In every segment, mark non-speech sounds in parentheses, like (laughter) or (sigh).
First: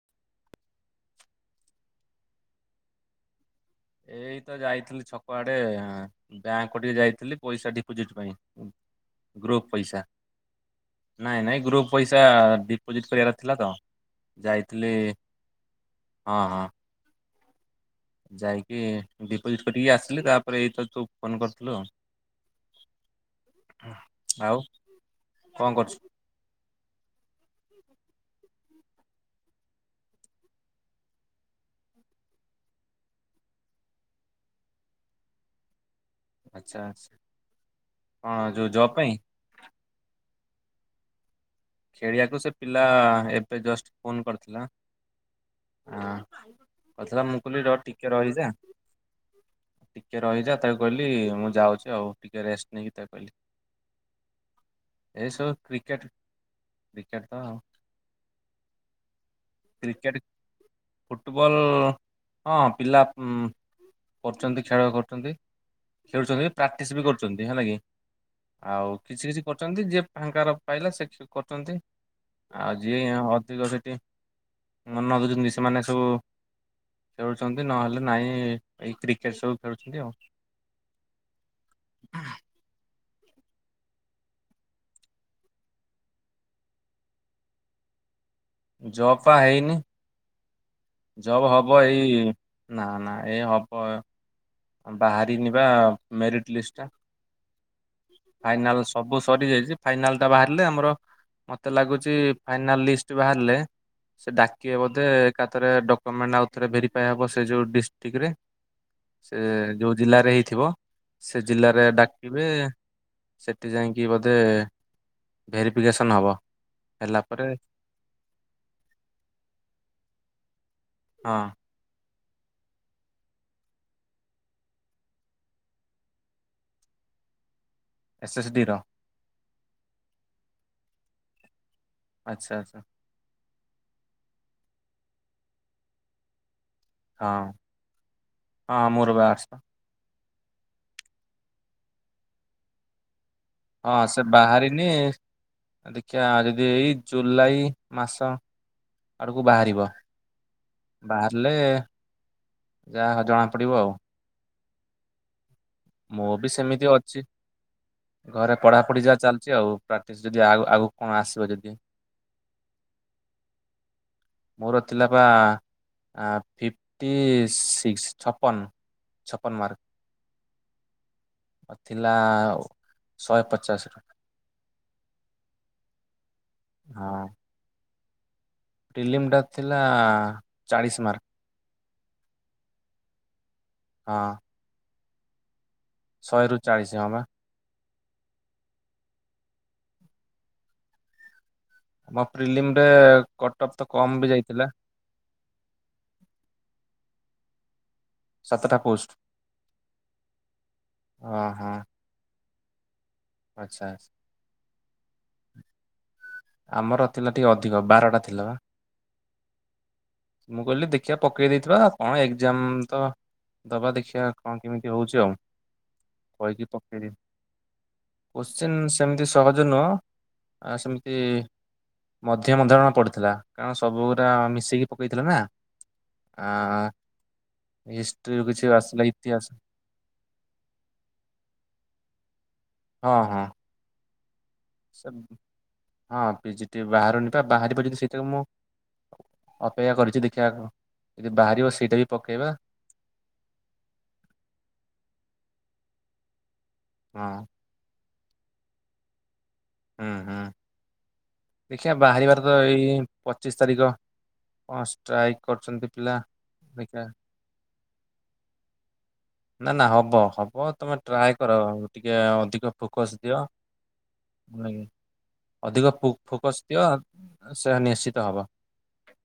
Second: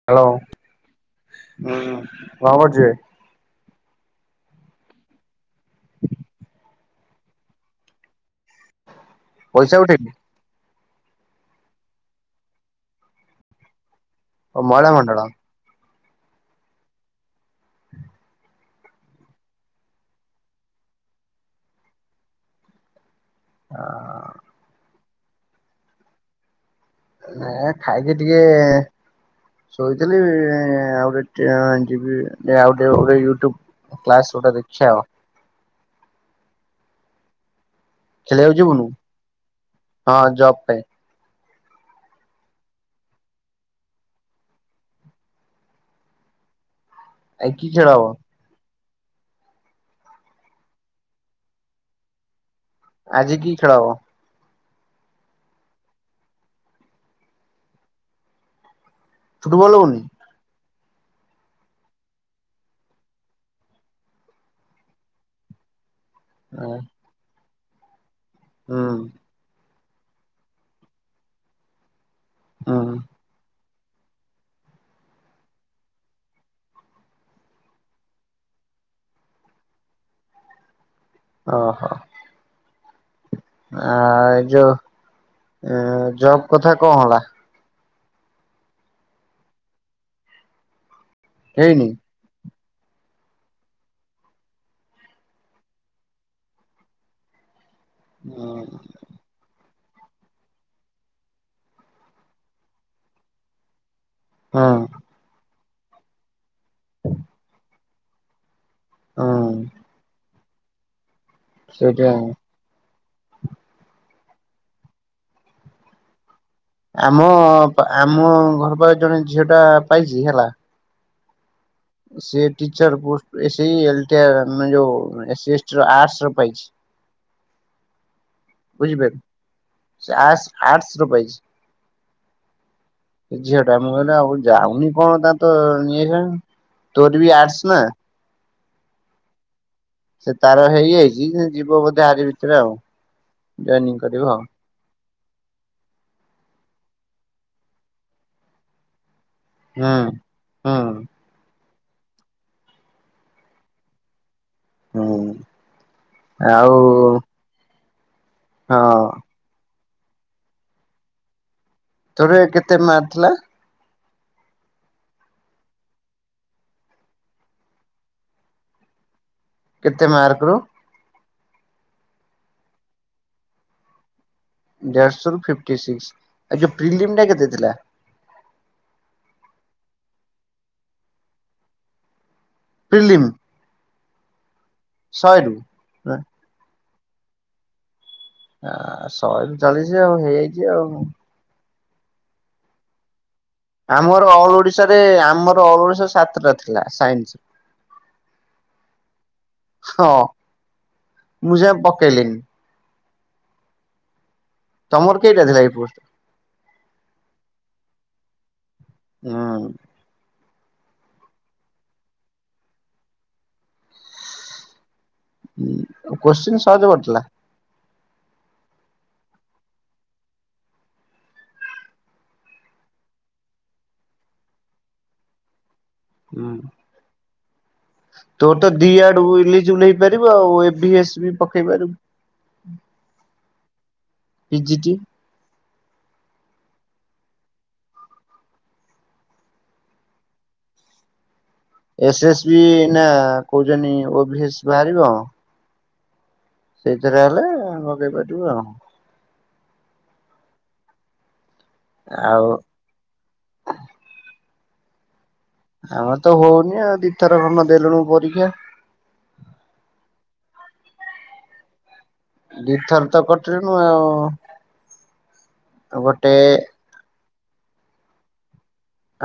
Hello ହୁଁ କଣ କରୁଚୁବେ? ଏଇ ତ ଯାଇଥିଲି ଛକ ଆଡେ ଆ ବ୍ୟାଙ୍କ। ଗୋଟେ ଯାଇଥିଲି ପଇସା ଡିପୋଜିଟ୍ ପାଇଁ ଗ୍ରୁପ ପଇସା। ନାଇଁ ନାଇଁ ଗ୍ରୁପ ପଇସା ଡିପୋଜିଟ କରିବାର ଥିଲା ତ ଓ ମହିଳା ଯାଇଥିଲି। ମଣ୍ଡଳ ହଁ ହଁ। ଯାଇକି ଡିପୋଜିଟ୍ କରିକି ଆସିଲି ତାପରେ ଏଇ ତ ତୁ ଫୋନ କରିଥିଲୁ ଆଉ। ଆଉ କଣ କରୁଚୁ? ନ ଖାଇକି ଟିକେ ଶୋଇଥିଲି ଆଉ ଡିଟେ ଯିବି ଆଉ ଟିକେ ଗଲେ ୟୁଟ୍ୟୁବ କ୍ଲାସ କୋଡଠା ଦେଖ୍ୟା ଆଉ। ଆଚ୍ଛା ଆଛା। ଖେଳିବାକୁ ଯିବୁନୁ ହଁ ଜବ ପାଇଁ ଖେଳିବାକୁ ସେ ପିଲା ଏବେ ଜଷ୍ଟ ଫୋନ କରିଥିଲା। ଅଥର ମୁ ଆ କହିଲି କି ରହ ଖେଳ ହବ? ଟିକେ ରହିଯା ଟିକେ ରହିଯା ତାକୁ କହିଲି ମୁଁ ଯାଉଛି ଆଉ ଟିକେ ରେଷ୍ଟ ନେଇକି ତାକୁ କହିଲି। ଆଜି କି ଖେଳ ହବ ଏସବୁ କ୍ରିକେଟ୍ କ୍ରିକେଟ ତ ଫୁଟବଲ ହଉନି କ୍ରିକେଟ ଫୁଟବଲ ହଁ ପିଲା କରୁଛନ୍ତି ଖେଳ କରୁଛନ୍ତି। ଖେଳୁଛନ୍ତି ପ୍ରାକ୍ଟିସ୍ ବି କରୁଛନ୍ତି ହେଲା କିି ହୁଁ ଆଉ କିଛି କିଛି କରୁଛନ୍ତି ଯ ଫାଙ୍କାର ପାଇଲା ସେ କରୁଛନ୍ତି ଆଉ ହୁଁ ଯିଏ ଅଧିକ ସେଠି ମନ ଦଉଛନ୍ତି ସେମାନେ ସବୁ ଖେଳୁଛନ୍ତି ନହେଲେ ନାଇଁ ଏଇ କ୍ରିକେଟ ସବୁ ଖେଳୁଛନ୍ତି ଆଉ। ଓହୋ ଆ ଏଇ ଯୋଉ ଜବ କଥା କଣ ହେଲା? ଜବ ପା ହେଇନି। ଜବ ହବ ହେଇନି? ଏଇ ନା ନା ଏଇ ହବ। ବାହାରିିନି ବା ମେରିଟ ଲିଷ୍ଟ ଟା। ଫାଇନାଲ ସବୁ ସରି ଯାଇଛି। ଫାଇନାଲ ଟା ବାହାରିଲେ ଆମର ମତେ ଲାଗୁଚ ଫାଇନାଲ ଲିଷ୍ଟ ବାହାରିଲେ ସେ ହଁ ଡାକିବେ ବୋଧେ ଏକା ଥରେ ଡକ୍ୟୁମେଣ୍ଟ ଆଉ ଥରେ ଭେରିଫାଏ ହବ ସେ ଯଉ ଡିଷ୍ଟ୍ରିକ୍ଟ ରେ। ହଁ ସେ ଯୋଉ ଜିଲ୍ଲାରେ ହେଇଥିବ ସେ ଜିଲ୍ଲାରେ ସେଇଟା ଡାକିବେ। ସେଠି ଯାଇକି ବୋଧେ ଭେରିଫିକେସନ୍ ହେବ। ଆମ ଆମ ଘର ପାଖରେ ଜଣେ ଝିଅ ଟା ପାଇଛି ହେଲା ହଁ ସେ ଟିଚର ପୋଷ୍ଟ ସେଇ ଲ ଟି ର ମାନେ ଯୋଉ ଏସି ଏସଟି ର ଆର୍ଟ୍ସ ର ପାଇଛି। (unintelligible) S S ଡିର। ବୁଝି ପାଇଲୁ ସେ ଆର୍ଟ୍ସ ର ପାଇଛି। ଆଚ୍ଛା ଆଚ୍ଛା ସେ ଝିଅ ଟା ମୁଁ କହିଲି ଆଉ ଯାଉନି କଣ ତା ତ ତୋର ବି ହଁ ଆସ ନା। ହଁ ମୋର ବା (unintelligible) ସେ ତାର ହେଇଯାଇଛି ସେ ଯିବ ବୋଧେ ଆରି ଭିତରେ ଆଉ। ଜଏନିଂ ହଁ କରିବ ସେ ଆଉ ବାହାରିନି ଦେଖିବା ଯଦି ଏଇ ଜୁଲାଇ ମାସ ଆଡକୁ ବାହାରିବ ହୁଁ। ହୁଁ ବା ଲେ ଯାହା ଜଣା ପଡ଼ିବ ଆଉ। ହଁ ମୁଁ ବି ସେମିତି ଅଛି ଘରେ ହଁ ପଢାପଢି ଯାହା ଚାଲି ଆଉ ପ୍ରାକ୍ଟିସ୍ ଯଦି ଆଗକୁ କଣ ଆସିବ ଯଦି। ତୋର କେତେ ମାର ଥିଲା? ମୋର ଥିଲା ବା ଫିଫ୍ଟି ସିକ୍ସ ଛପନ। ଛପନ ମାର୍କ କେତେ ମାର୍କ ରୁ ଥିଲା ଶହେ ପଚାଶ ରୁ। ଦେଢଶ ରୁ ଫିକ୍ଟି ସିକ୍ସ ଆଉ ଯୋଉ ପ୍ରିଲିୟମ ଟା କେତେ ଥିଲା? ପ୍ରିଲିମଟା ଥିଲା ଚାଳିଶ ମାର୍କ। ପ୍ରିଲିମ୍? ହଁ। ଶହେରୁୁ? ଶହେ ରରୁ ଚାଳିଶ ଜମା। ଆ ଶହେ ରୁ ଚାଳିଶି ଆଉ ହେଇଯାଇଛି ଆଉ। ଆମ ପ୍ରିଲିମ ରେ କଟ ଅଫ୍ ତ କମ ବି ଯାଇଥିଲା। ଏବେ ଆମର ଅଲ୍ ଓଡ଼ିଶା ସାତଟା ଥିଲା ସାଇନ୍ସ। ସାତଟା ପୋଷ୍ଟ ହଁ ହଁ ମୁଁ ହଁ ଯାଇଁ ପକେଇଲିନି। ଆଚ୍ଛା ଅଛା। ତମର କେଇଟା ଥିଲାକି ପୁଣି। ଆମର ଥିଲା ଟିକେ ଅଧିକ ବାରଟା ଥିଲା ବା। ହୁଁ। ମୁଁ କହିଲି ଦେଖିବା ପକେଇ ଦେଇଥିବା କଣ ଏକ୍ଜାମ ତ। ଦବା ଦେଖିବା କଣ କେମିତି ହଉଛି ଆଉ ହୁଁ କୋଶ୍ଚିନ୍ କହିକି ସହଜ ପକେଇଦେଇଥିଲି। ପଡିଥିଲା। କୋଶ୍ଚିନ୍ ସେମିତି ସହଜ ନୁହଁ ଆ ସେମିତି। ମଧ୍ୟମ ଧରଣର ପଡ଼ିଥିଲା କାରଣ ସବୁ ଗୁୁରା ମିଶିକି ପକେଇଥିଲା ନା। ହୁଁ ଆଁ। ତୋର ତ ଦି ଆଡୁ ଇଲିଜବଲ୍ ହେଇ ପାରିବୁ ଆଉ ଏବି ଏ ଶ୍ ବି ପକେଇ ପାରିବୁ। ହଁ ହଁ। P G T. ସେ ହଁ ପିଜିଟି ବାହାରୁନି ବା ବାହାରିବ ଯିଦି ସେଇଟା ମୁଁ ଅପେକ୍ଷା କରିଛି ଦେଖିଆ ଆଗକୁ ଯଦି ବାହାରି ସେ ଏସ୍ ଏସ୍ ବି ନା କହୁଛନ୍ତି ଓ ବି ଏସ୍ ବାହାରିବ। ସେଇଥିରେ ହଁ ହେଲେ ଲଗେଇ ପାରିବୁ ଆଉ। ହୁଁ ହୁଁ ଦେଖିଆ ବାହାରିବାଟା ଆଉ ତ ଏଇ ପଚିଶ ତାରିଖ କଣ୍ ଷ୍ଟ୍ରାଇକ। ଆମର ତ ହଉନି ଆଉ ଦିଇଥର ଖଣ୍ଡ ଦେଲୁଣିୁ ପରୀକ୍ଷା। ନା ନା ହବ ହବ ତମେ ଟ୍ରାଏ କର ଟିକେ ଅଧିକ ଫୋକସ ଦିଅ। ହଁ ଆଉ। ଅଧିକ ଫୋକ୍ ଗୋଟେ ଫୋକସ୍ ଦିଅ ସେ ନିଶ୍ଚିତ ହବ।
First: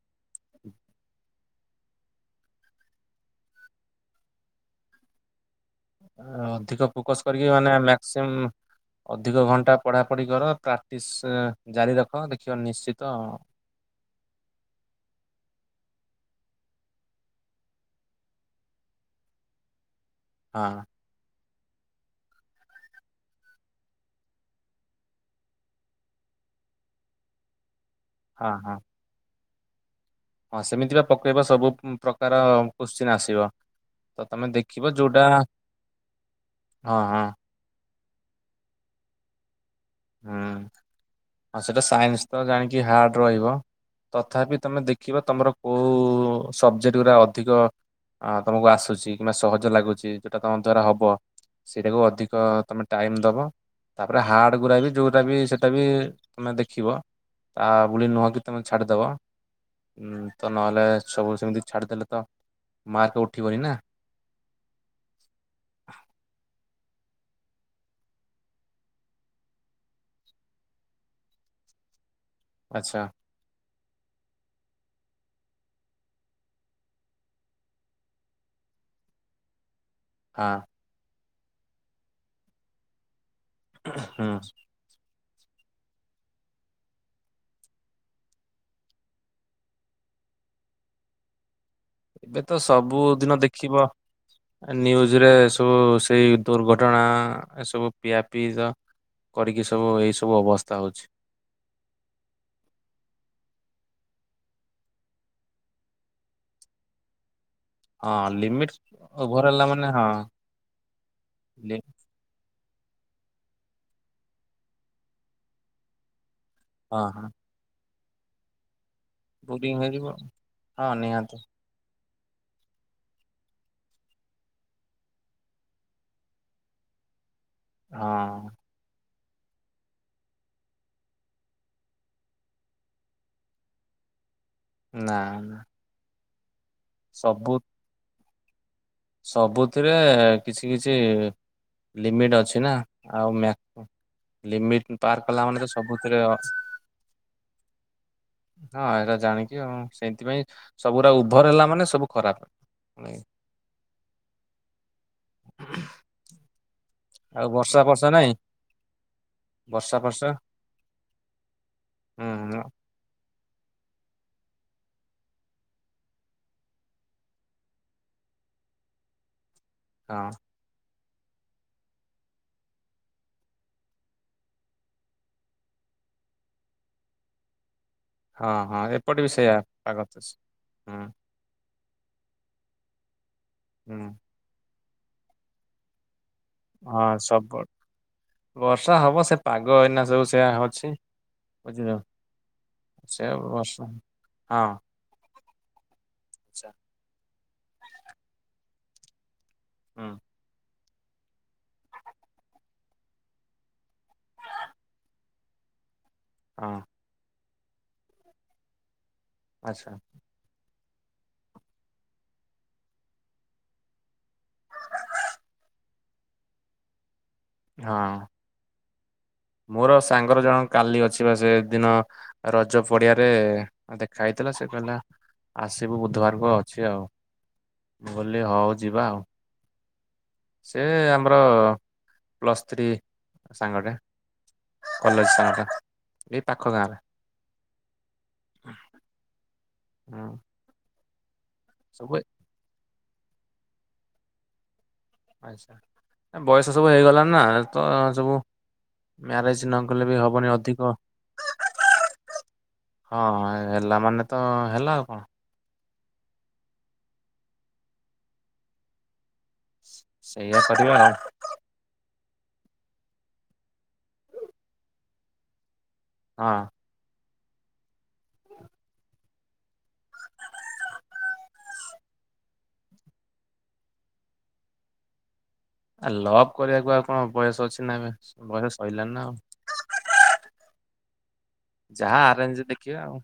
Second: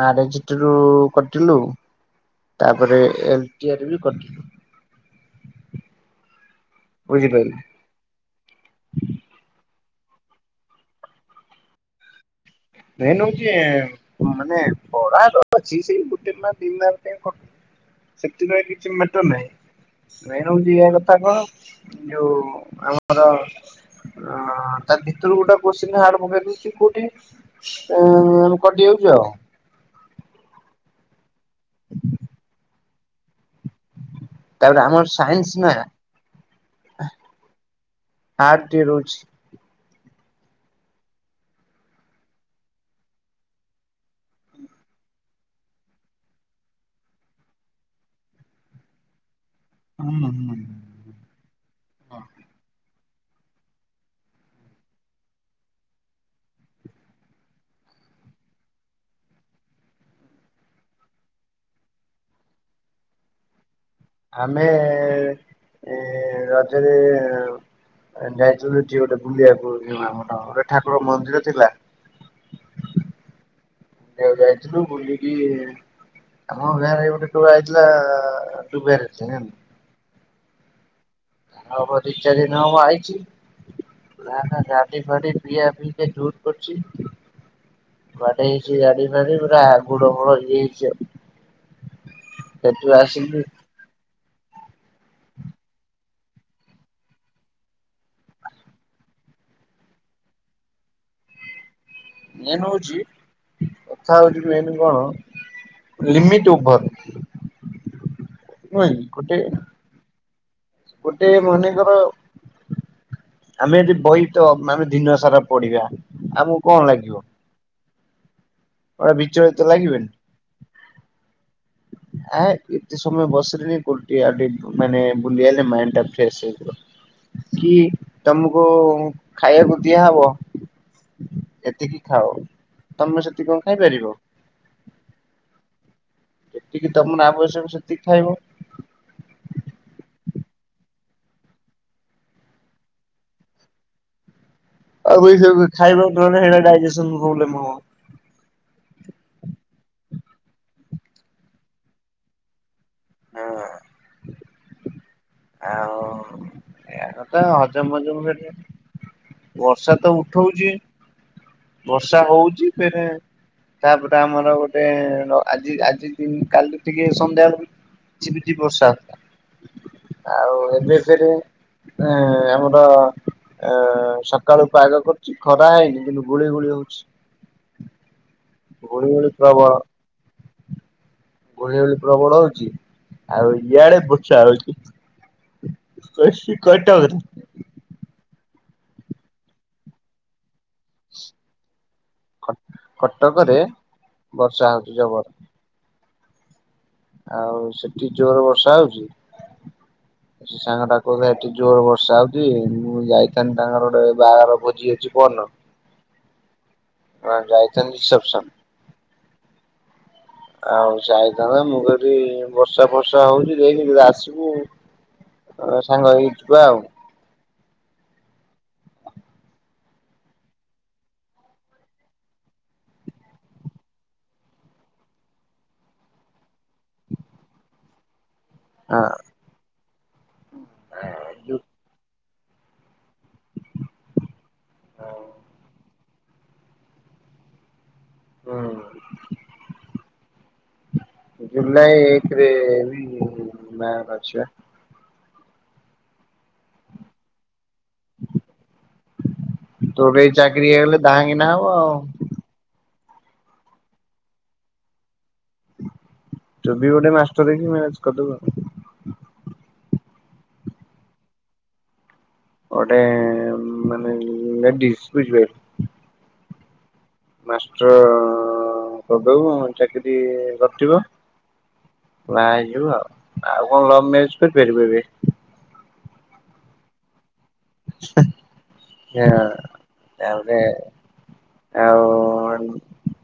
ଆର ଏଚ ଟି ରୁ କଟିଲୁ ତାପରେ ଏଲଟି ଆର୍ ବି କଟିଲୁ। ଅଧିକ ଫୋକସ କରିକି ବୁଝିପାରିଲୁ। ମାନେ ମାକ୍ସିଅମ୍ ଅଧିକ ଘଣ୍ଟା ପଢା ପଢି କର ପ୍ରାକ୍ଟିସ ଜାରି ରଖ ଦେଖ ନିଶ ମେନ୍ ହଉଛି ମାନେ ପଢା ତ ଅଛି ସେଇ ଗୋଟେ ମାର୍କ ଦି ମାର୍କ ପାଇଁ କଟୁଛି। ସେଥିପାଇଁ କିଛି ମାଟର ନାହିଁ ମେନ୍ ହେଉଛି ହଁ ଏଇଆ ତାଙ୍କର, ଯୋଉ ଆମର ଆଁ ତା ଭିତରୁ ଗୋଟେ କୋଶ୍ଚିନ୍ ଆର ମଗେଇ ଦେଇଛି କୋଉଠି। ହଁ ଉଁ ହଁ କଟି ଯାଉଛି ଆଉ। ହଁ ସେମିତି ବା ପକେଇବା ସବୁ ପ୍ରକାର କୋଶ୍ଚିନ୍ ଆସିବ। ତ ତମେ ତାପରେ ଦେଖିବ ଆମର ଯୋଉଟା ସାଇନ୍ସ ନା ହଁ ହଁ। ହାର୍ଡ ଟିକେ ରହୁଛି। ହୁଁ ଆଉ ସେଇଟା ସାଇନ୍ସ ତ ଜାଣିକି ହାର୍ଡ ରହିବ। ତଥାପି ତମେ ଦେଖିବ ତମର କୋଉ ସବଜେକ୍ଟ ଗୁଡା ଅଧିକ ଅ ତମକୁ ଆସୁଛି କିମ୍ବା ସହଜ ଲାଗୁଛି ଯୋଉଟା ତମ ଦ୍ଵାରା ହବ। ସେଇଟାକୁ ଅଧିକ ତମେ ଟାଇମ ଦବ ତାପରେ ହାର୍ଡ ଗୁରା ବି ଯଉଟା ବି ସେଇଟା ବି ତମେ ଦେଖିବ ଆ ପୁଣି ନୁହଁକି ତମେ ଛାଡ଼ିଦବ। ଉଁ ତ ନହେଲେ ସବୁ ସେମିତି ଛାଡିଦେଲେ ତ ମାର୍କ ଉଠିବନି ନା। ଆମେ ଏ ରଜରେ ଏ ଯାଇଥିଲୁ ଟି ଗୋଟେ ବୁଲିବାକୁ ଆମର ଠାକୁର ମନ୍ଦିର ଥିଲା। ଆଛା। ବୁଲିଆକୁ ଯାଇଥିଲୁ ବୁିଲି କି ଆମ ଗାଁ ରେ ଗୋଟେ ଟୁକା ଯାଇଥିଲା ଦୁବାଇ (unintelligible) ଆ। ଆ ହବ ଦି ଚାର୍ ଦିନ ହବ ହୁଁ ଆଇଚି ଗାଡି ଫାଡି ପିଆ ପିଇ ଏ ଦୋର କରଛି। ମାଡ ହେଇଛି ଗାଡି ଫାଡି ପୁରା ଆ ଗୋଡ ଫୋଡ଼ ଇଏ ହେଇଛି ଆଉ। ଏବେ ତ ସେଠୁ ସବୁଦିନ ଆସିକି ଦେଖିବ। ନ୍ୟୁଜ୍ ରେ ସବୁ ସେଇ ଦୁର୍ଘଟଣା ଏ ସବୁ ପିଆପି କରିକି ସବୁ ଏଇ ସବୁ ଅବସ୍ଥା ହଉଛି। ମେନ୍ ହଉଛି କଥା ହଉଛି ମେନ୍ କଣ ଲିମଟ୍ ଓଭର୍। ହଁ ଲିମିଟ୍ ଗୋଟେ ଓଭର୍ ହେଲା ମାନେ ହଁ। ଗୋଟେ ଲି ମନେକର ଆମେ ଆଜି ବହି ତ ମାନେ ଦିନ ସାରା ପଡିବା। ଆମକୁ କଣ ହଁ ଲାଗିବ। ହଁ ଗୋଟେ ବିଚଳିତ ପୁରି ଲାଗିବନି। ବାହାରିବ ହଁ ନିହାତି। ଆ ଏତେ ସମୟ ବସିଲିନି କଉଟି ଟିକେ ଆଉ ଟିକେ ମାନେ ବୁଲି ଆଇଲେ ମାଇଣ୍ଡ୍ ଟା ଫ୍ରେସ୍ ହେଇଯିବ। କି ହଁ ତମକୁ ଖାଇବାକୁ ଦିଆହବ ଏତିକି ଖାଅ ତମେ ସେତିକି କଁ ଖାଇପାରିବ? ନା ନା। ଯେତିକି ତମର ସବୁ ଆବଶ୍ୟକ ସେତିକି ଖାଇବ। ସବୁଥିରେ କିଛି କିଛି ଲିମିଟ୍ ଅଛି ନା ଆଉ ମ୍ୟା ଲିମିଟ୍। ଆଉ କିଛି ସବୁ ଖାଇବ ତୁଳନାରେ ହେରା ଡାଇଜେସନ୍ ପ୍ରୋବ୍ଲେମ୍ ହବ। ହଁ ଏଇଟା ଜାଣିକି ଆଉ ସେଇଥିପାଇଁ ସବୁୁରା ଉଭର୍ ହେଲା ମାନେ ସବୁ ଖରାପ। ହଁ ଆଉ ଏୟା କଥା ଆଉ ବର୍ଷା ହଜମ ଫର୍ଷା ହଜମ ନାଇଁ ହେ ବର୍ଷା ତ ଉଠଉଛି ହୁଁ ବର୍ଷା ହୁଁ ହଉଚି ଫେରେ ତାପରେ ଆମର ଗୋଟେ ଆଜି ଆଜି ଦି କାଲି ଟିକେ ସନ୍ଧ୍ୟାବେଳକୁ ଝିପି ଝିପି ବର୍ଷା ହଁ ଆଉ ଏବେ ସେ ଆମର ଆ ସକାଳୁ ପାଗ କରୁଛି ଖରା ହେଇନି କିନ୍ତୁ ଗୁଳି ଗୁଳି ହଉଛି। ହଁ ହଁ ଗୁଳି ଏପଟେ ଗୁଳି ବି ସେଇଆ ପାଗ ଚା ହୁଁ। ଗୁଳୁଗୁଳି ପ୍ରବଳ ହଉଛି ଆଉ ହୁଁ ଇଆଡେ ବର୍ଷା ହଉଛି। (unintelligible) ହଁ ସକଟ୍ ବର୍ଷା ହବ ସେ ପାଗ ଏଇନା ସବୁ ସେଆ ଅଛି। ବୁଝିଲ ସେ କଟକରେ ବର୍ଷ ହଁ। ବର୍ଷା ହଉଛି ଜବର। ଆଉ ସେଠି ଜୋର ବର୍ଷା ହଉଛି? ହଁ। ସେ ସାଙ୍ଗଟା କହୁଥିଲା ସେଠି ଜୋର ବର୍ଷା ହଉଛି ମୁଁ ଯାଇଥାନ୍ତିି ତାଙ୍କର ଗୋଟେ ବାହାଘର ଭୋଜି ଅଛି ପହ ନ ଅଁ। ହଁ ଯାଇଛ ରିସେପ୍ସନ୍। ଆଛା। ଆଉ ଯାଇଥିବେ ମୁଁ କହିଲି ବର୍ଷା ଫର୍ଷା ହଉଛି ଯଇକି ଆସିବୁ ଏ ସାଙ୍ଗ ହେଇକି ଯିବା ଆଉ। ହଁ। ମୋର ସାଙ୍ଗର ଜଣ କାଲି ଅଛି ବା ସେଦିନ ରଜ ପଡିଆରେ ଦେଖା ହେଇଥିଲା, ସେ କହିଲା ଆସିବୁ ବୁଧବାରକୁ ଅଛି ଆଉ, ମୁ କହିଲି ହଉ ଯିବା ଆଉ। ସେ ଆମର ହଁ ପ୍ଲସ୍ ଥ୍ରୀ ସାଙ୍ଗଟା କଲେଜ ହୁଁ ସାଙ୍ଗଟା ଏଇ ପାଖ ଗାଁରେ। ହୁଁ। ହୁଁ। ଜୁଲାଇ ସବୁ ଏକେ ରେ ବି ବାହାଘର ଅଛିବା। ଆଚ୍ଛା ବୟସ ସବୁ ହେଇଗଲା ନା ତ ସବୁ ମ୍ୟାରେଜ୍ ନକଲେ ତୋର ବି ଏଇ ହବନି ଚାକିରି ଅଧିକ ହେଇଗଲେ ଧାହାକିନା ହବ ଆଉ। ହଁ ହେଲା ମାନେ ତ ହେଲା ଆଉ କଣ? ତୁ ବି ଗୋଟେ ମାଷ୍ଟର ହେଇକି ମ୍ୟାରେଜ୍ କରିଦେବୁ। ସେଇଆ କରିବା ଆଉ, ଗୋଟେ ମାନେ ଲେଡିଜ ବୁଝିପାରିଲୁ। ହଁ। ମାଷ୍ଟର କରିଦବୁ। ଚାକିରୀ କରିଥିବ ବାହା ହେଇଯିବୁ ଆଉ, ଆଉ କଣ ଲଭ ମ୍ୟାରେଜ କରିପାରିବୁ ଏବେ? ଆ ଲଭ କରିବାକୁ ଆଉ କଣ ବୟସ ଅଛି ନା ଏବେ ବୟସ ସରିଲଣିି ନା ହଁ ଆଉ। ତାପରେ ଆଉ ଯାହା ଆରେଞ୍ଜରେ ଦେଖିବା ଆଉ।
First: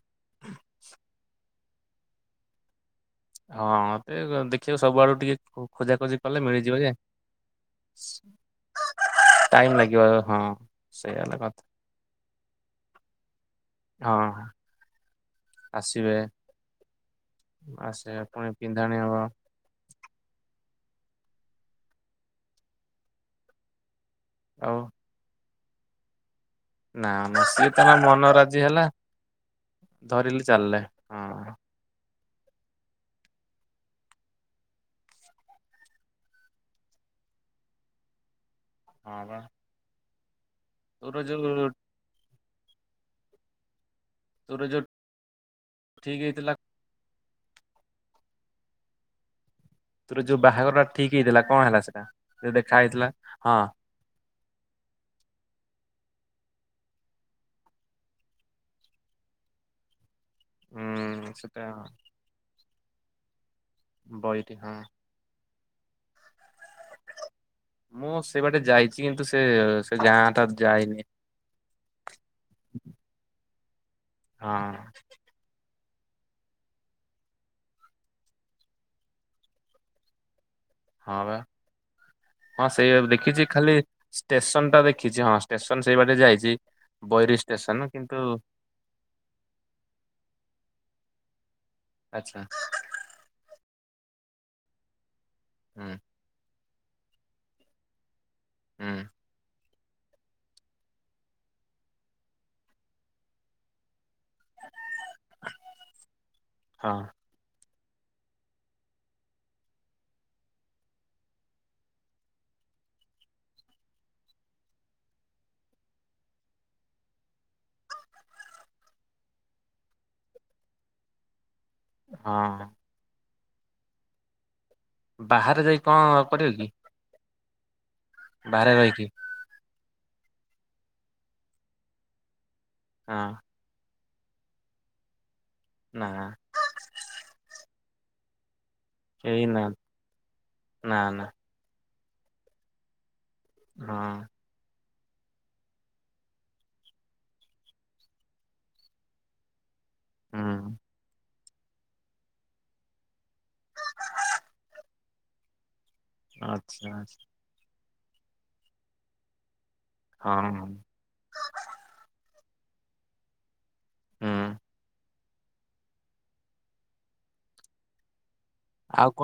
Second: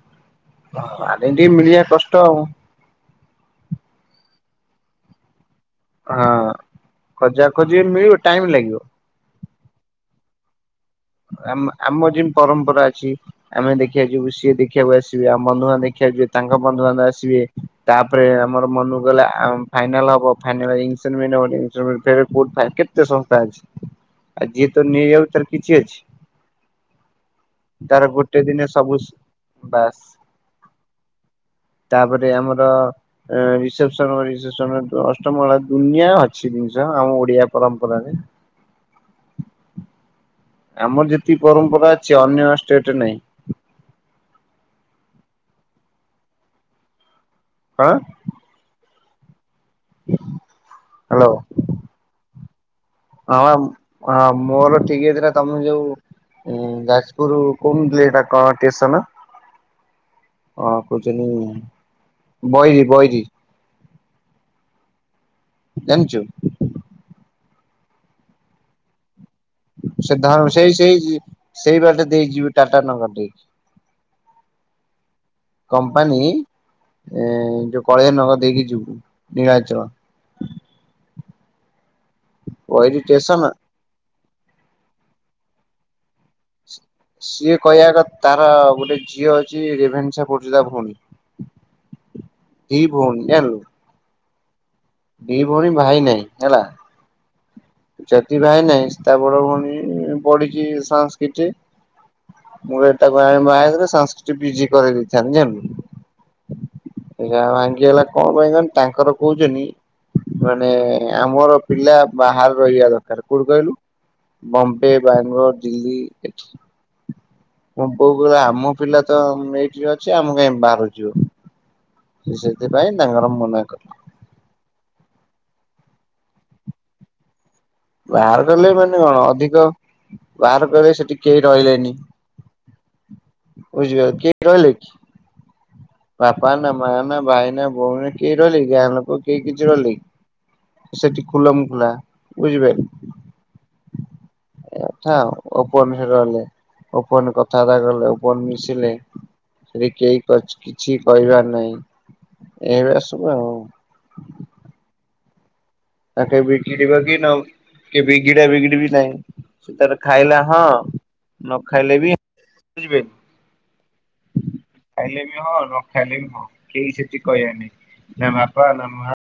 ହଁ ଆରେଞ୍ଜ ଟିକେ ମିଳିବା କଷ୍ଟ ଆଉ। ହଁ ମତେ ଦେଖିବା ସବୁଆଡୁ ଟିକେ ଖୋଜାଖୋଜି କଲେ ହଁ ମିଳିଯିବ ଯେ, ଖୋଜା ଖୋଜି ମିଳିବ ଟାଇମ ଲାଗିବ। ଟାଇମ୍ ଲାଗିବ ହଁ, ସେଇଆ ହେଲା କଥା ଆମ, ଆମ ଯେମିତି ପରମ୍ପରା ଅଛି ଆମେ ଦେଖିବାକୁ ଯିବୁ, ହଁ ସିଏ ଦେଖିବାକୁ ଆସିବେ, ବନ୍ଧୁବାନ୍ଧବ ଆସିବେ ଦେଖିବାକୁ ଯିବେ, ତାଙ୍କ ବନ୍ଧୁବାନ୍ଧବ ଆସିବେ, ଆସେ ତାପରେ ପୁଣି ଆମର ପିନ୍ଧାଣି ମନକୁ ହବ ଗଲା ଫାଇନାଲ ହବ। ଫାଇନାଲ ରିଙ୍ଗ ସେରିମନି ହବ। ରିଙ୍ଗ ସେରିମନି ଫେରେ ପୋ ବା କେତେ ସଂସ୍ଥା ଅଛି। ଆଉ ଯିଏ ତ ନେଇ ଆଉଚି ତାର କିଛି ଅଛି। ନାମ ସେ ତାର ମନ ଗୋଟେ ରାଜି ଦିନେ ହେଲା ସବୁ ବାସ୍ ଧରିଲି ଚାଲିଲେ। ହଁ ତାପରେ ଆମର ରିସେପସନ, ରିସେପସନ ଅଷ୍ଟମଙ୍ଗଳା, ଦୁନିଆ ଅଛି ଜିନିଷ ଆମ ଓଡିଆ ପରମ୍ପରାରେ। ହ (inaudible) ହଁ ବା। ଆମର ତୋର ଯେତିି ଯୋଉ ପରମ୍ପରା ଅଛି ଅନ୍ୟଷ୍ଟେଟରେ ନାଇଁ, ତୋର ଯୋଉ ଠିକ ହେଇଥିଲା ହଁ, ତୋର ଯୋଉ ବାହାଘର ଟା ଠିକ ହ୍ୟାଲୋ। ହେଇଥିଲା କଣ ହେଲା ସେଟା ଯୋଉ ଦେଖା ହେଇଥିଲା? ହଁ ବା, ମୋର ଠିକ୍ ହେଇଥିଲା ତମେ ଯୋଉ ହୁଁ ଯାଜପୁର କହୁନଥିଲି ଏଟା କଣ ଷ୍ଟେସନ କଣ କହୁଛନି? ଉଁ ସେଟା ବଇରି, ବଇରି। ବୈରୀ ହଁ। ଜାଣିଚୁ ମୁଁ ସେ ବାଟେ ଯାଇଚି କିନ୍ତୁ ସେ ସେ ଧ ଗାଁ ଟା ସେଇ ସେଇ ଯାଇଏନି। ସେଇ ବାଟେ ଦେଇଯିବି ଟାଟା ନଗର ଦେଇକି। ହଁ। କମ୍ପାନୀ ଏ ଯୋଉ କଳିଆ ନଗର ଦେଇକି ଯିବୁ ନୀଳାଚଳ। ହଁ ପା ହଁ ସେଇ ବଇରି ଷ୍ଟେସନ ଦେଖିଚି ଖାଲି ଷ୍ଟେସନ ଟା ଦେଖିଚି, ହଁ ଷ୍ଟେସନ ସେଇ ବାଟେ ଯାଇଚି ସିଏ କହିବା କ ତାର ଗୋଟେ ଝିଅ ଅଛି ରେଭେନ୍ସା ପଢ଼ୁଚି ତା ଭଉଣୀ। ଆଚ୍ଛା। ଦି ଭଉଣୀ ଜାଣିଲୁ। ଦି ଭଉଣୀ ହୁଁ ଭାଇ ନହିଁ ହେଲା। ଯଦି ଭାଇ ନାଇଁ ହୁଁ ତା ବଡ ଭଉଣୀ ପଢିଚି ସାନ୍ସକ୍ରିଟି ମୁ ତାକୁ ଆ ବାହା ସାନ ପିଜି କରେଇ ଦେଇଥାନ୍ତି ହଁ ଜାଣିଲୁ। ଯା ଭାଙ୍ଗିଗଲା କଣ ପାଇଁ କହନି ତାଙ୍କର କହୁଚନ୍ତି ମାନେ ଆମର ପିଲା ବାହାର ରହିବା ଦରକାର କୋଉଠି କହିଲୁ ବମ୍ବେ ବାଙ୍ଗଲୋର ଦିଲ୍ଲୀ ଏଠି। ମୁଁ ବୋଉ କହିଲା ଆମ ପିଲା ତ ଏଇଠି ଅଛି ଆମ କାଇହିଁ ବାହାରୁ ଯିବ। ସେ ହଁ। ସେଥିପାଇଁ ତାଙ୍କର ମନା କଲେ ବାହାରେ ଯାଇ କଣ କରିବ କି? ବାହାର କଲେ ବାହାରେ ମାନେ ରହିକି କଣ ଅଧିକ ବାହାର କଲେ ସେଠି କେହି ରହିଲେନି ଆଁ ବୁଝିବା କିଏ ରହିଲେ କି? ନା ବାପା ନା ମା ନା ଭାଇ ନା ଭଉଣୀ କିଏ ରହିଲେ କି ଗାଁ ଲୋକ କେହି କିଛି ରହିଲେକି? ନା ସେଠି ନା ଖୁଲମ ଖୁଲା ବୁଝିପାଇଲ? ହଁ ଏଇ କଥା ଆଉ ଓପେନ ହେଇ ରହିଲେ। ଓପନ କଥାବାର୍ତ୍ତା କଲେ ଓପନ ମିଶିଲେ। ସେଠି କେହି କ ହୁଁ କିଛି କହିବାର ନାହିଁ ଏଭୟା ସବୁ ଆଉ। ତା କେ ଆଚ୍ଛା ବିଗିଡିବା କି ଆଚ୍ଛା ନ କେ ବିଗିଡା ବିଗିଡି ବି ନାହିଁ ସେ ତାର ଖାଇଲା ହଁ ନ ଖାଇଲେ ବିି ବୁଝି ପାଇ ହୁଁ। ଖାଇଲେ ବି ହଁ ନ ଖାଇଲେ ବି ହଁ କେହି ସେଠି କହିବାନେଇ ନା ବାପା ନା କଣ ମା।